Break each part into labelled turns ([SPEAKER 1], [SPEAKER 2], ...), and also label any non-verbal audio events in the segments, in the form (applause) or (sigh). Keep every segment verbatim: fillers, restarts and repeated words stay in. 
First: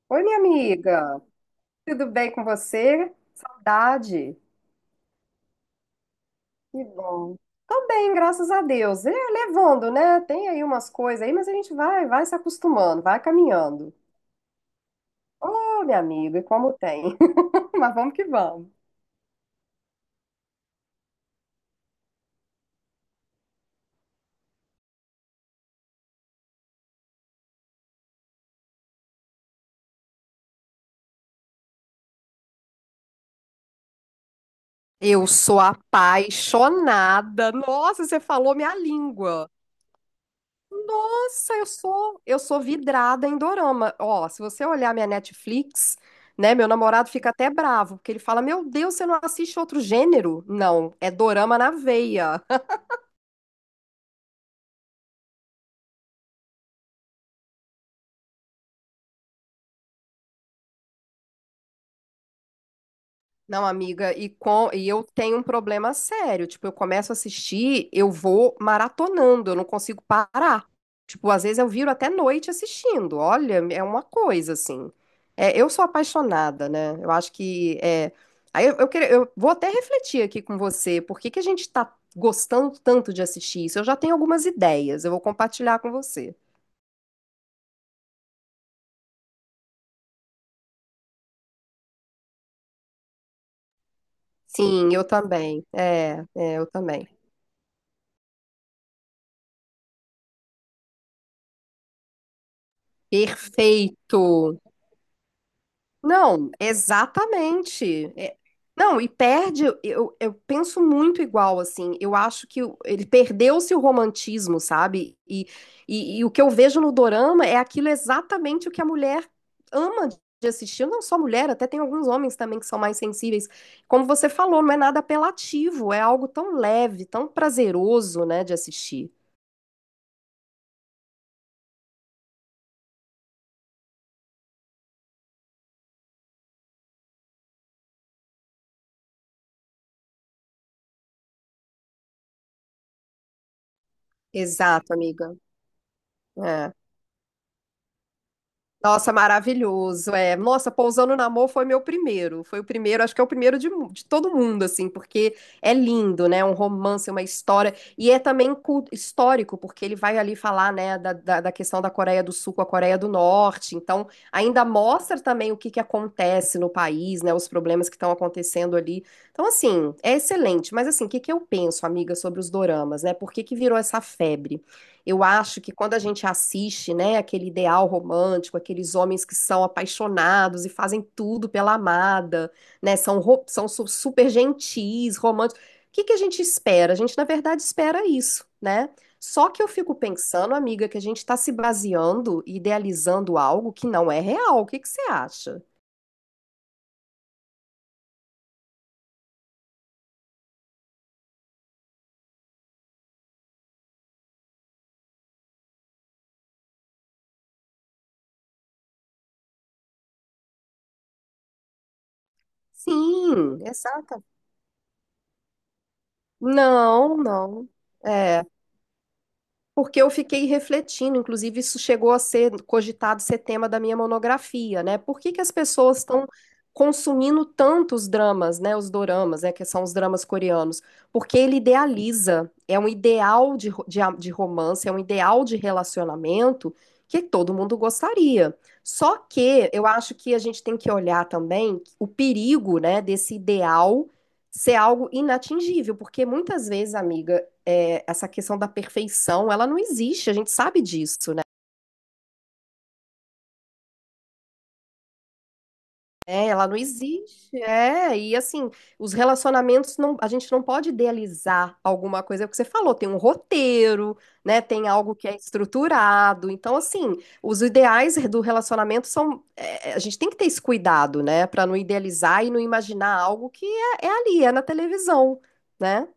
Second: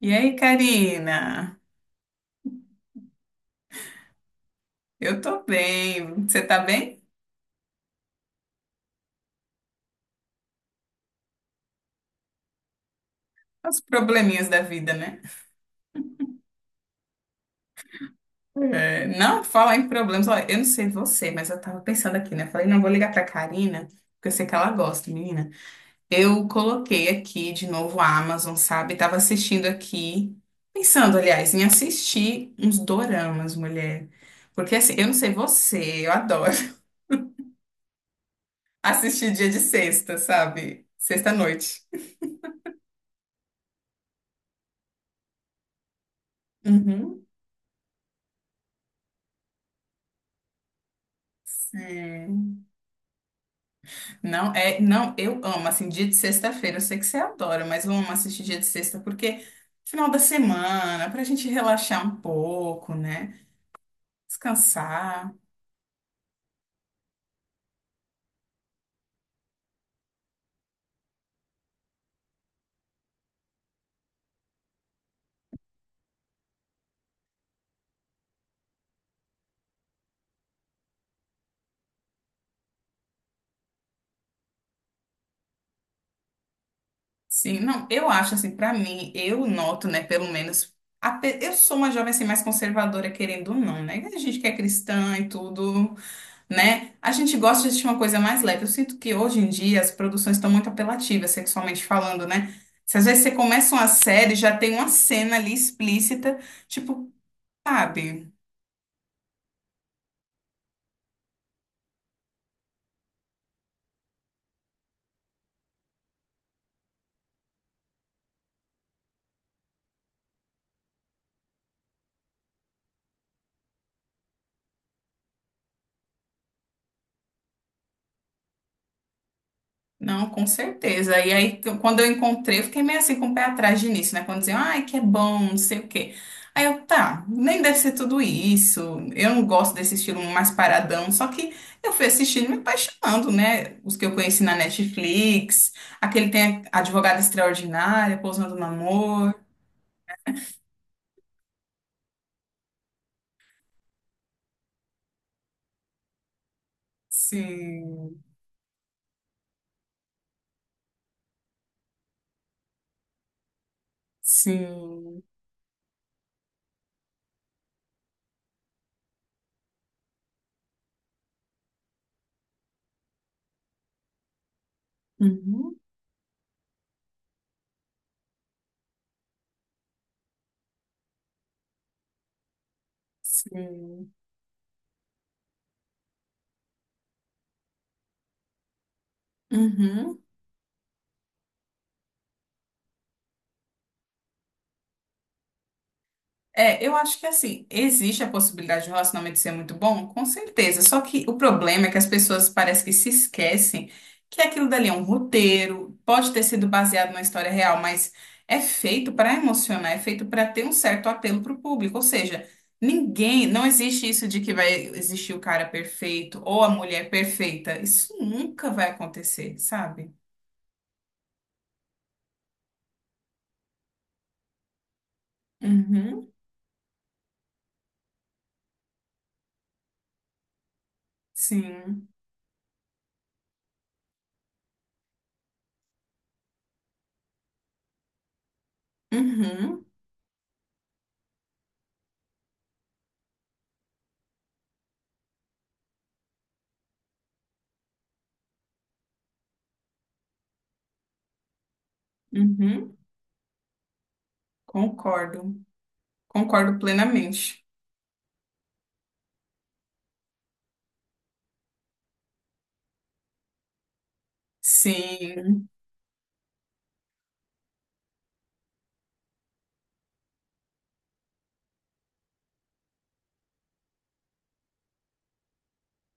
[SPEAKER 1] E
[SPEAKER 2] Oi,
[SPEAKER 1] aí,
[SPEAKER 2] minha amiga,
[SPEAKER 1] Karina?
[SPEAKER 2] tudo bem com você? Saudade.
[SPEAKER 1] Eu tô bem. Você tá
[SPEAKER 2] Que
[SPEAKER 1] bem?
[SPEAKER 2] bom. Tô bem, graças a Deus. É, levando, né? Tem aí umas coisas aí, mas a gente vai, vai se acostumando, vai
[SPEAKER 1] Os
[SPEAKER 2] caminhando.
[SPEAKER 1] probleminhas da vida, né?
[SPEAKER 2] Ô, minha amiga, e como tem? (laughs) Mas vamos que vamos.
[SPEAKER 1] É, não falar em problemas. Olha, eu não sei você, mas eu tava pensando aqui, né? Falei, não, vou ligar pra Karina, porque eu sei que ela gosta, menina. Eu coloquei aqui de novo a Amazon, sabe? Tava assistindo aqui, pensando, aliás, em assistir uns doramas, mulher. Porque assim, eu não
[SPEAKER 2] Eu
[SPEAKER 1] sei
[SPEAKER 2] sou
[SPEAKER 1] você, eu adoro
[SPEAKER 2] apaixonada. Nossa, você falou minha
[SPEAKER 1] (laughs) assistir dia
[SPEAKER 2] língua.
[SPEAKER 1] de sexta, sabe?
[SPEAKER 2] Nossa, eu
[SPEAKER 1] Sexta-noite.
[SPEAKER 2] sou, eu sou vidrada em dorama. Ó, se você olhar minha Netflix, né, meu namorado
[SPEAKER 1] Uhum.
[SPEAKER 2] fica até bravo, porque ele fala: "Meu Deus, você não assiste outro gênero?" Não, é dorama na veia.
[SPEAKER 1] Sim. Não, é, não, eu amo, assim, dia de sexta-feira, eu sei que você adora, mas eu amo assistir dia de sexta porque final da semana, pra gente relaxar um pouco, né?
[SPEAKER 2] Não, amiga, e, com, e eu
[SPEAKER 1] Descansar.
[SPEAKER 2] tenho um problema sério. Tipo, eu começo a assistir, eu vou maratonando, eu não consigo parar. Tipo, às vezes eu viro até noite assistindo. Olha, é uma coisa assim. É, eu sou apaixonada, né? Eu acho que é. Aí eu, eu, queria- Eu vou até refletir aqui com você, por que que a gente tá gostando tanto de assistir isso? Eu já tenho algumas ideias, eu vou compartilhar com você.
[SPEAKER 1] Sim, não, eu acho assim, pra mim, eu noto, né, pelo menos, ape- eu sou uma jovem assim mais conservadora, querendo ou não, né? A gente que é
[SPEAKER 2] Sim, eu
[SPEAKER 1] cristã e
[SPEAKER 2] também.
[SPEAKER 1] tudo,
[SPEAKER 2] É, é, eu
[SPEAKER 1] né?
[SPEAKER 2] também.
[SPEAKER 1] A gente gosta de assistir uma coisa mais leve. Eu sinto que hoje em dia as produções estão muito apelativas, sexualmente falando, né? Se às vezes você começa uma
[SPEAKER 2] Perfeito.
[SPEAKER 1] série, já tem uma cena ali explícita,
[SPEAKER 2] Não,
[SPEAKER 1] tipo,
[SPEAKER 2] exatamente.
[SPEAKER 1] sabe?
[SPEAKER 2] É- Não, e perde, eu, eu penso muito igual, assim. Eu acho que o- ele perdeu-se o romantismo, sabe? E, e, e o que eu vejo no dorama é aquilo exatamente o que a mulher ama de assistir. Não só mulher, até tem alguns homens também que são mais sensíveis. Como você falou, não é nada apelativo, é algo tão leve, tão prazeroso, né, de assistir.
[SPEAKER 1] Não, com certeza. E aí, t- quando eu encontrei, eu fiquei meio assim com o pé atrás de início, né? Quando diziam, ai, que é bom, não sei o quê. Aí eu, tá, nem deve ser tudo isso. Eu não gosto desse estilo mais paradão. Só que eu fui assistindo e me apaixonando, né? Os que eu conheci na
[SPEAKER 2] Exato, amiga.
[SPEAKER 1] Netflix, aquele tem
[SPEAKER 2] É.
[SPEAKER 1] a Advogada Extraordinária, Pousando no
[SPEAKER 2] Nossa,
[SPEAKER 1] Amor.
[SPEAKER 2] maravilhoso. É, nossa, Pousando no Amor foi meu primeiro. Foi o primeiro, acho que é o primeiro de, mu- de todo mundo, assim, porque é lindo, né? Um romance, uma história. E
[SPEAKER 1] Sim,
[SPEAKER 2] é também cu- histórico, porque ele vai ali falar, né, da, da, da questão da Coreia do Sul com a Coreia do Norte. Então, ainda mostra
[SPEAKER 1] sim.
[SPEAKER 2] também o que que acontece no país, né? Os problemas que estão acontecendo ali. Então, assim, é excelente. Mas, assim, o que que eu penso, amiga, sobre os doramas, né? Por que que virou essa febre? Eu acho que
[SPEAKER 1] Uhum,
[SPEAKER 2] quando a gente assiste, né, aquele ideal romântico, aqueles homens que são apaixonados e fazem tudo pela amada, né, são, ro- são su-
[SPEAKER 1] sim.
[SPEAKER 2] super gentis, românticos. O que que a gente espera? A gente, na verdade, espera isso, né? Só que eu fico
[SPEAKER 1] Uhum.
[SPEAKER 2] pensando, amiga, que a gente está se baseando e idealizando algo que não é real. O que que você acha?
[SPEAKER 1] É, eu acho que assim, existe a possibilidade de o relacionamento ser muito bom, com certeza. Só que o problema é que as pessoas parece que se esquecem que aquilo dali é um roteiro, pode ter sido baseado numa história real, mas é feito para emocionar, é feito para ter um certo apelo para o público. Ou seja, ninguém,
[SPEAKER 2] Sim,
[SPEAKER 1] não existe
[SPEAKER 2] exata.
[SPEAKER 1] isso de que vai existir o cara perfeito ou a mulher
[SPEAKER 2] Não, não.
[SPEAKER 1] perfeita. Isso
[SPEAKER 2] É.
[SPEAKER 1] nunca vai acontecer,
[SPEAKER 2] Porque eu
[SPEAKER 1] sabe?
[SPEAKER 2] fiquei refletindo, inclusive isso chegou a ser cogitado ser tema da minha monografia, né? Por que que as pessoas estão
[SPEAKER 1] Uhum,
[SPEAKER 2] consumindo tantos dramas, né? Os doramas, né? Que são os dramas coreanos. Porque ele
[SPEAKER 1] sim.
[SPEAKER 2] idealiza, é um ideal de, ro- de, a- de romance, é um ideal de relacionamento que todo mundo gostaria. Só que
[SPEAKER 1] Uhum,
[SPEAKER 2] eu acho que a gente tem que olhar também o perigo, né, desse ideal ser algo inatingível, porque muitas vezes, amiga, é, essa questão da perfeição, ela não existe, a gente sabe disso, né?
[SPEAKER 1] uhum. Concordo.
[SPEAKER 2] É, ela não
[SPEAKER 1] Concordo
[SPEAKER 2] existe,
[SPEAKER 1] plenamente.
[SPEAKER 2] é, e assim, os relacionamentos, não, a gente não pode idealizar alguma coisa, é o que você falou, tem um roteiro, né, tem algo que é
[SPEAKER 1] Sim,
[SPEAKER 2] estruturado, então assim, os ideais do relacionamento são, é, a gente tem que ter esse cuidado, né, para não idealizar e não imaginar algo que é, é ali, é na televisão, né?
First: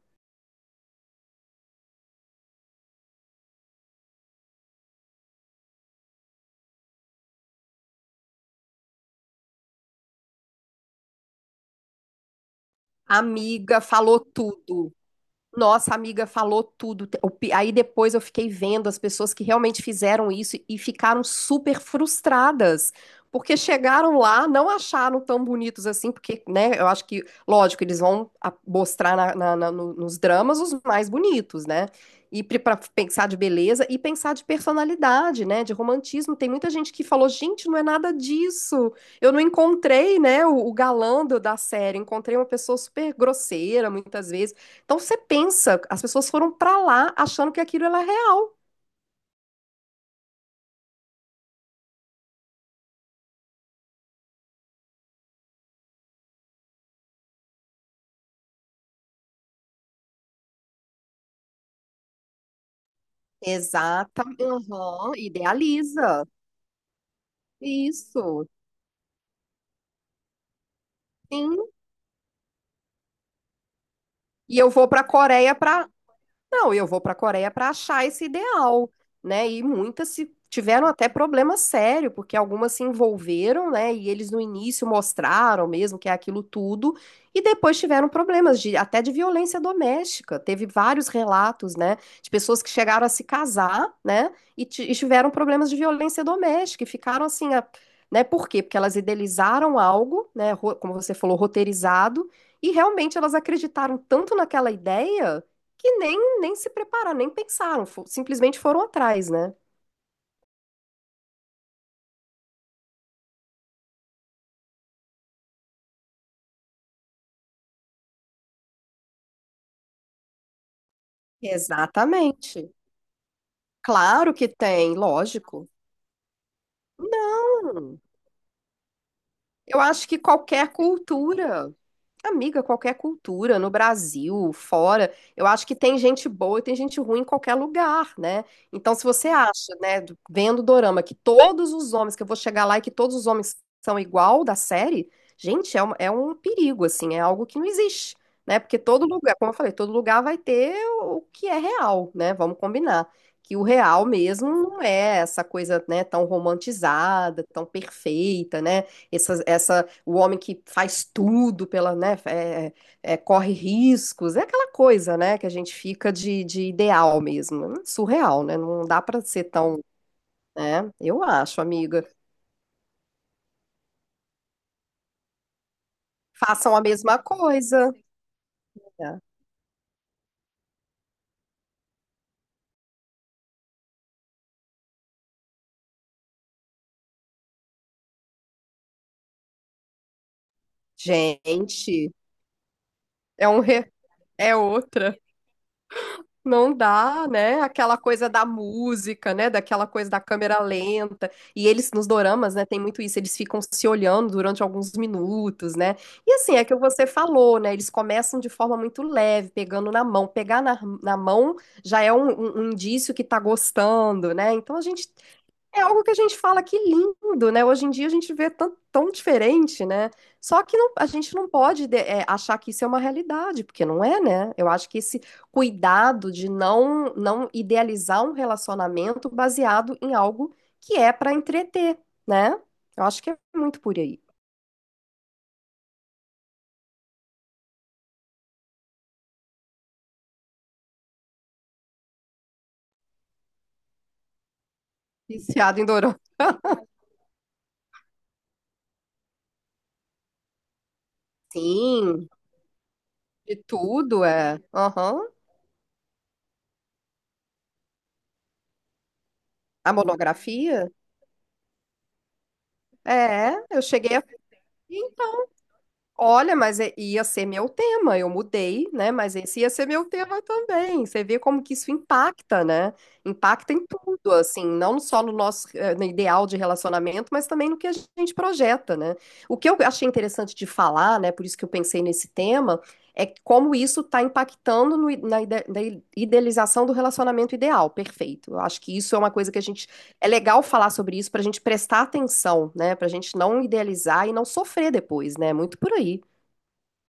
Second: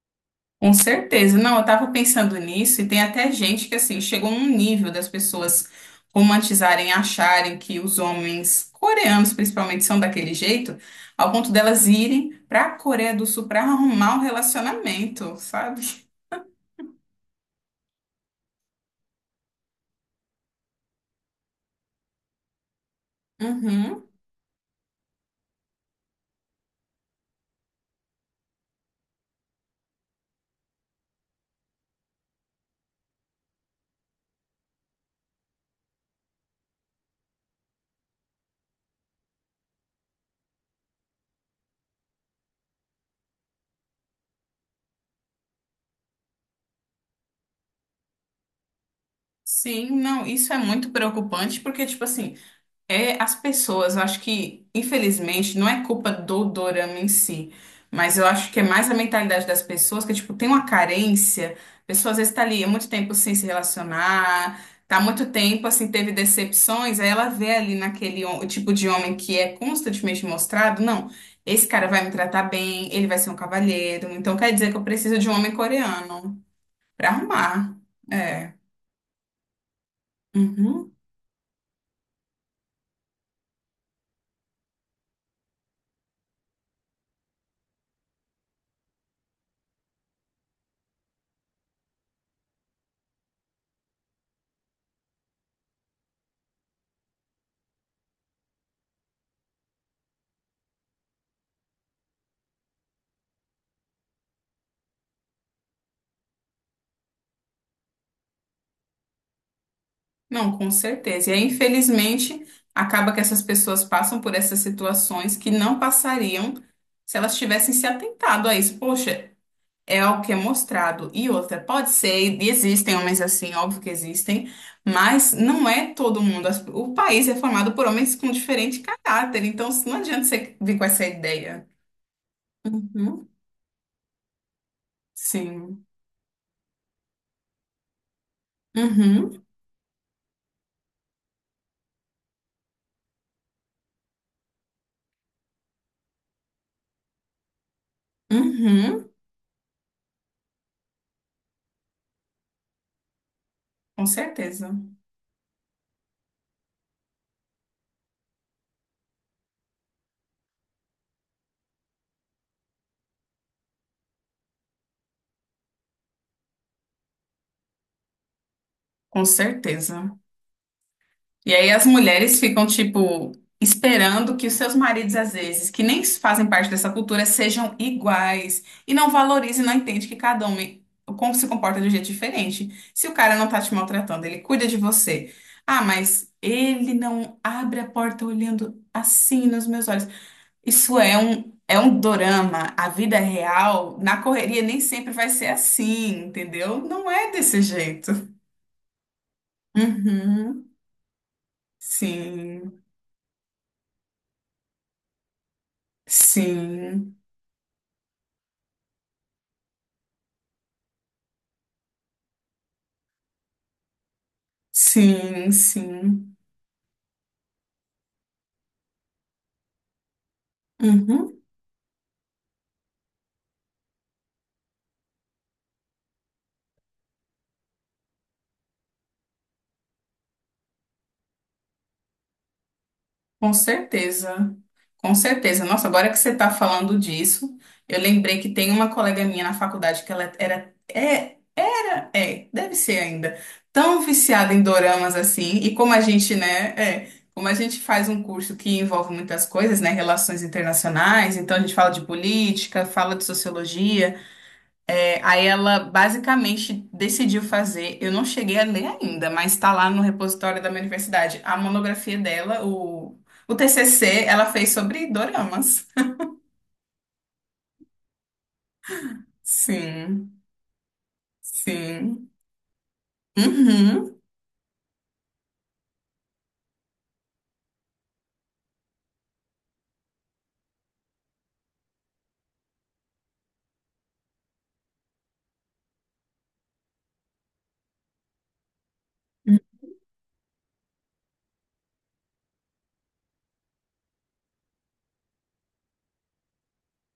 [SPEAKER 1] com certeza. Não, eu estava pensando nisso e tem até gente que assim chegou num nível das pessoas romantizarem, acharem que os homens coreanos principalmente são daquele jeito, ao ponto delas irem para a Coreia do Sul para
[SPEAKER 2] Amiga
[SPEAKER 1] arrumar um
[SPEAKER 2] falou tudo.
[SPEAKER 1] relacionamento, sabe?
[SPEAKER 2] Nossa, amiga falou tudo. Te- o pi- Aí depois eu fiquei vendo as pessoas que realmente fizeram isso e ficaram super frustradas, porque
[SPEAKER 1] Uhum.
[SPEAKER 2] chegaram lá, não acharam tão bonitos assim, porque, né, eu acho que, lógico, eles vão a- mostrar na- na- na- no- nos dramas os mais bonitos, né? E para pensar de beleza e pensar de personalidade, né, de romantismo. Tem muita gente que falou, gente, não é nada disso. Eu não encontrei, né, o, o galã do- da série. Encontrei uma pessoa super grosseira, muitas vezes então você pensa, as pessoas foram para lá achando que aquilo era real.
[SPEAKER 1] Sim, não, isso é muito preocupante porque tipo assim, é as pessoas, eu acho que, infelizmente, não é culpa do dorama em si, mas eu acho que é mais a mentalidade das pessoas, que, tipo, tem uma carência, a pessoa às vezes tá ali há muito tempo sem se relacionar,
[SPEAKER 2] Exatamente.
[SPEAKER 1] tá há muito tempo, assim, teve
[SPEAKER 2] Idealiza.
[SPEAKER 1] decepções, aí ela vê ali naquele hom- o
[SPEAKER 2] Isso.
[SPEAKER 1] tipo de homem que é constantemente mostrado, não, esse
[SPEAKER 2] Sim.
[SPEAKER 1] cara vai me tratar bem, ele vai ser um cavalheiro, então quer
[SPEAKER 2] E eu
[SPEAKER 1] dizer que eu
[SPEAKER 2] vou para a
[SPEAKER 1] preciso de um
[SPEAKER 2] Coreia
[SPEAKER 1] homem
[SPEAKER 2] para
[SPEAKER 1] coreano
[SPEAKER 2] Não, eu vou
[SPEAKER 1] pra
[SPEAKER 2] para a Coreia para
[SPEAKER 1] arrumar.
[SPEAKER 2] achar esse
[SPEAKER 1] É.
[SPEAKER 2] ideal, né? E muitas se tiveram
[SPEAKER 1] Uhum.
[SPEAKER 2] até problema sério, porque algumas se envolveram, né? E eles no início mostraram mesmo que é aquilo tudo, e depois tiveram problemas de até de violência doméstica. Teve vários relatos, né? De pessoas que chegaram a se casar, né? E, ti- e tiveram problemas de violência doméstica e ficaram assim, a- né? Por quê? Porque elas idealizaram algo, né? ro- Como você falou, roteirizado. E realmente elas acreditaram tanto naquela ideia que nem, nem se prepararam, nem pensaram, fo- simplesmente foram atrás, né?
[SPEAKER 1] Não, com certeza. E aí, infelizmente, acaba que essas pessoas passam por essas situações que não passariam se elas tivessem se atentado a isso. Poxa, é algo que é mostrado. E outra, pode ser, e
[SPEAKER 2] Exatamente.
[SPEAKER 1] existem homens assim, óbvio que
[SPEAKER 2] Claro que
[SPEAKER 1] existem,
[SPEAKER 2] tem,
[SPEAKER 1] mas
[SPEAKER 2] lógico.
[SPEAKER 1] não é todo mundo. As- O país é formado por
[SPEAKER 2] Não.
[SPEAKER 1] homens com diferente caráter, então
[SPEAKER 2] Eu
[SPEAKER 1] não
[SPEAKER 2] acho que
[SPEAKER 1] adianta você
[SPEAKER 2] qualquer
[SPEAKER 1] vir com essa ideia.
[SPEAKER 2] cultura, amiga, qualquer
[SPEAKER 1] Uhum,
[SPEAKER 2] cultura, no Brasil, fora, eu acho que
[SPEAKER 1] sim.
[SPEAKER 2] tem gente boa e tem gente ruim em qualquer lugar, né? Então, se você
[SPEAKER 1] Uhum,
[SPEAKER 2] acha, né, do- vendo o dorama, que todos os homens, que eu vou chegar lá e que todos os homens são igual da série, gente, é um, é um perigo, assim, é algo que não existe, né? Porque todo
[SPEAKER 1] uhum,
[SPEAKER 2] lugar, como eu falei, todo lugar vai ter o que é real, né? Vamos combinar. Que o
[SPEAKER 1] com
[SPEAKER 2] real mesmo
[SPEAKER 1] certeza.
[SPEAKER 2] não é essa coisa, né, tão romantizada, tão perfeita, né? Essa, essa, o homem que faz tudo pela, né, é- é, é, corre riscos, é aquela coisa, né, que a gente fica de, de ideal mesmo. É surreal, né? Não dá pra
[SPEAKER 1] Com
[SPEAKER 2] ser tão,
[SPEAKER 1] certeza.
[SPEAKER 2] né? Eu
[SPEAKER 1] E
[SPEAKER 2] acho,
[SPEAKER 1] aí as
[SPEAKER 2] amiga.
[SPEAKER 1] mulheres ficam, tipo, esperando que os seus maridos, às vezes, que nem fazem parte
[SPEAKER 2] Façam a
[SPEAKER 1] dessa
[SPEAKER 2] mesma
[SPEAKER 1] cultura, sejam
[SPEAKER 2] coisa.
[SPEAKER 1] iguais e não
[SPEAKER 2] É.
[SPEAKER 1] valorizam e não entende que cada homem como se comporta de um jeito diferente. Se o cara não tá te maltratando, ele cuida de você. Ah, mas ele não abre a porta olhando assim nos meus olhos. Isso é um é um
[SPEAKER 2] Gente,
[SPEAKER 1] dorama. A vida
[SPEAKER 2] é um re-
[SPEAKER 1] real, na
[SPEAKER 2] é
[SPEAKER 1] correria, nem sempre
[SPEAKER 2] outra.
[SPEAKER 1] vai ser assim,
[SPEAKER 2] Não
[SPEAKER 1] entendeu? Não
[SPEAKER 2] dá,
[SPEAKER 1] é
[SPEAKER 2] né?
[SPEAKER 1] desse
[SPEAKER 2] Aquela coisa
[SPEAKER 1] jeito.
[SPEAKER 2] da música, né? Daquela coisa da câmera
[SPEAKER 1] Uhum.
[SPEAKER 2] lenta. E eles, nos doramas, né? Tem
[SPEAKER 1] Sim,
[SPEAKER 2] muito isso. Eles ficam se olhando durante alguns minutos, né? E assim, é que você
[SPEAKER 1] sim.
[SPEAKER 2] falou, né? Eles começam de forma muito leve, pegando na mão. Pegar na, na mão já é um, um- um indício que tá gostando, né? Então a gente
[SPEAKER 1] Sim,
[SPEAKER 2] é algo que a
[SPEAKER 1] sim.
[SPEAKER 2] gente fala que lindo, né? Hoje em dia a gente vê tão, tão diferente, né? Só que não- a gente
[SPEAKER 1] Uhum,
[SPEAKER 2] não pode de- é, achar que isso é uma realidade, porque não é, né? Eu acho que esse cuidado de não, não idealizar um relacionamento baseado em algo que é para entreter, né? Eu acho que é
[SPEAKER 1] com
[SPEAKER 2] muito por aí.
[SPEAKER 1] certeza. Com certeza. Nossa, agora que você está falando disso, eu lembrei que tem uma colega minha na faculdade que ela era, é, é, deve ser ainda, tão viciada em doramas assim, e
[SPEAKER 2] Viciado em
[SPEAKER 1] como a
[SPEAKER 2] dorama.
[SPEAKER 1] gente, né, é, como a gente faz um curso que envolve muitas coisas, né, relações internacionais, então a gente fala de
[SPEAKER 2] Sim,
[SPEAKER 1] política, fala de
[SPEAKER 2] de
[SPEAKER 1] sociologia,
[SPEAKER 2] tudo é.
[SPEAKER 1] é,
[SPEAKER 2] Aham.
[SPEAKER 1] aí ela basicamente decidiu fazer, eu não cheguei a ler ainda, mas está lá
[SPEAKER 2] A
[SPEAKER 1] no repositório da minha
[SPEAKER 2] monografia?
[SPEAKER 1] universidade, a monografia dela, o, o
[SPEAKER 2] É, eu cheguei
[SPEAKER 1] T C C,
[SPEAKER 2] a.
[SPEAKER 1] ela fez sobre doramas.
[SPEAKER 2] Olha, mas é- ia ser meu tema. Eu mudei, né? Mas esse ia ser meu
[SPEAKER 1] Sim,
[SPEAKER 2] tema também. Você vê como que isso
[SPEAKER 1] sim.
[SPEAKER 2] impacta, né? Impacta em
[SPEAKER 1] Uhum.
[SPEAKER 2] tudo, assim, não só no nosso eh, no ideal de relacionamento, mas também no que a gente projeta, né? O que eu achei interessante de falar, né? Por isso que eu pensei nesse tema, é como isso está impactando no i- na ide- na idealização do relacionamento ideal. Perfeito. Eu acho que isso é uma coisa que a gente é legal falar sobre isso para a gente prestar atenção, né? Para a gente não idealizar e não sofrer depois, né? Muito por aí.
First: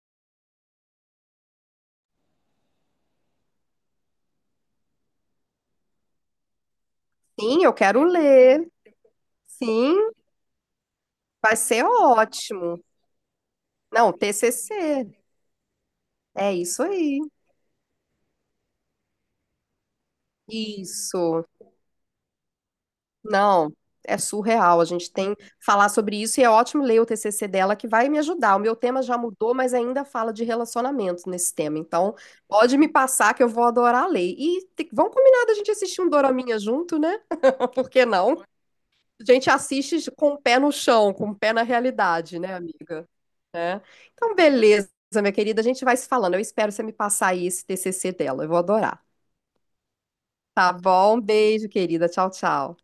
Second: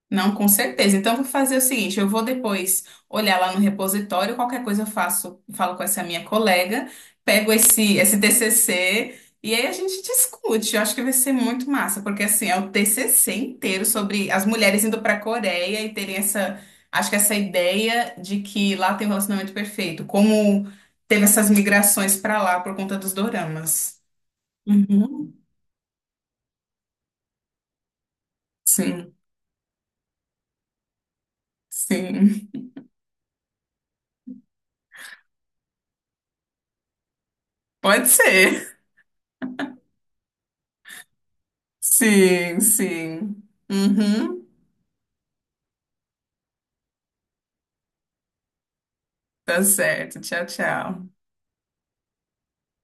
[SPEAKER 1] Não, com certeza. Então, eu vou fazer o seguinte: eu vou depois olhar lá no repositório, qualquer coisa eu faço, falo com essa minha colega, pego
[SPEAKER 2] Sim, eu
[SPEAKER 1] esse,
[SPEAKER 2] quero
[SPEAKER 1] esse
[SPEAKER 2] ler.
[SPEAKER 1] T C C e aí a
[SPEAKER 2] Sim,
[SPEAKER 1] gente discute. Eu acho que vai ser
[SPEAKER 2] vai
[SPEAKER 1] muito
[SPEAKER 2] ser
[SPEAKER 1] massa, porque assim, é o
[SPEAKER 2] ótimo.
[SPEAKER 1] T C C inteiro
[SPEAKER 2] Não,
[SPEAKER 1] sobre as
[SPEAKER 2] T C C.
[SPEAKER 1] mulheres indo para a Coreia e terem
[SPEAKER 2] É
[SPEAKER 1] essa,
[SPEAKER 2] isso
[SPEAKER 1] acho que
[SPEAKER 2] aí.
[SPEAKER 1] essa ideia de que lá tem um relacionamento perfeito, como teve
[SPEAKER 2] Isso.
[SPEAKER 1] essas migrações para lá por conta dos
[SPEAKER 2] Não,
[SPEAKER 1] doramas.
[SPEAKER 2] é surreal. A gente
[SPEAKER 1] Uhum.
[SPEAKER 2] tem que falar sobre isso e é ótimo ler o T C C dela que vai me ajudar. O meu tema
[SPEAKER 1] Sim,
[SPEAKER 2] já mudou, mas ainda fala de relacionamento nesse tema. Então,
[SPEAKER 1] sim.
[SPEAKER 2] pode me passar que eu vou adorar ler. E te- vamos combinar da gente assistir um doraminha junto, né? (laughs) Por que
[SPEAKER 1] Pode
[SPEAKER 2] não?
[SPEAKER 1] ser.
[SPEAKER 2] A gente assiste com o pé no chão, com o pé na realidade, né,
[SPEAKER 1] Sim,
[SPEAKER 2] amiga?
[SPEAKER 1] sim.
[SPEAKER 2] É. Então,
[SPEAKER 1] Uhum.
[SPEAKER 2] beleza, minha querida, a gente vai se falando. Eu espero você me passar aí esse T C C dela, eu vou adorar.
[SPEAKER 1] Tá certo. Tchau,
[SPEAKER 2] Tá
[SPEAKER 1] tchau.
[SPEAKER 2] bom? Um beijo, querida. Tchau, tchau.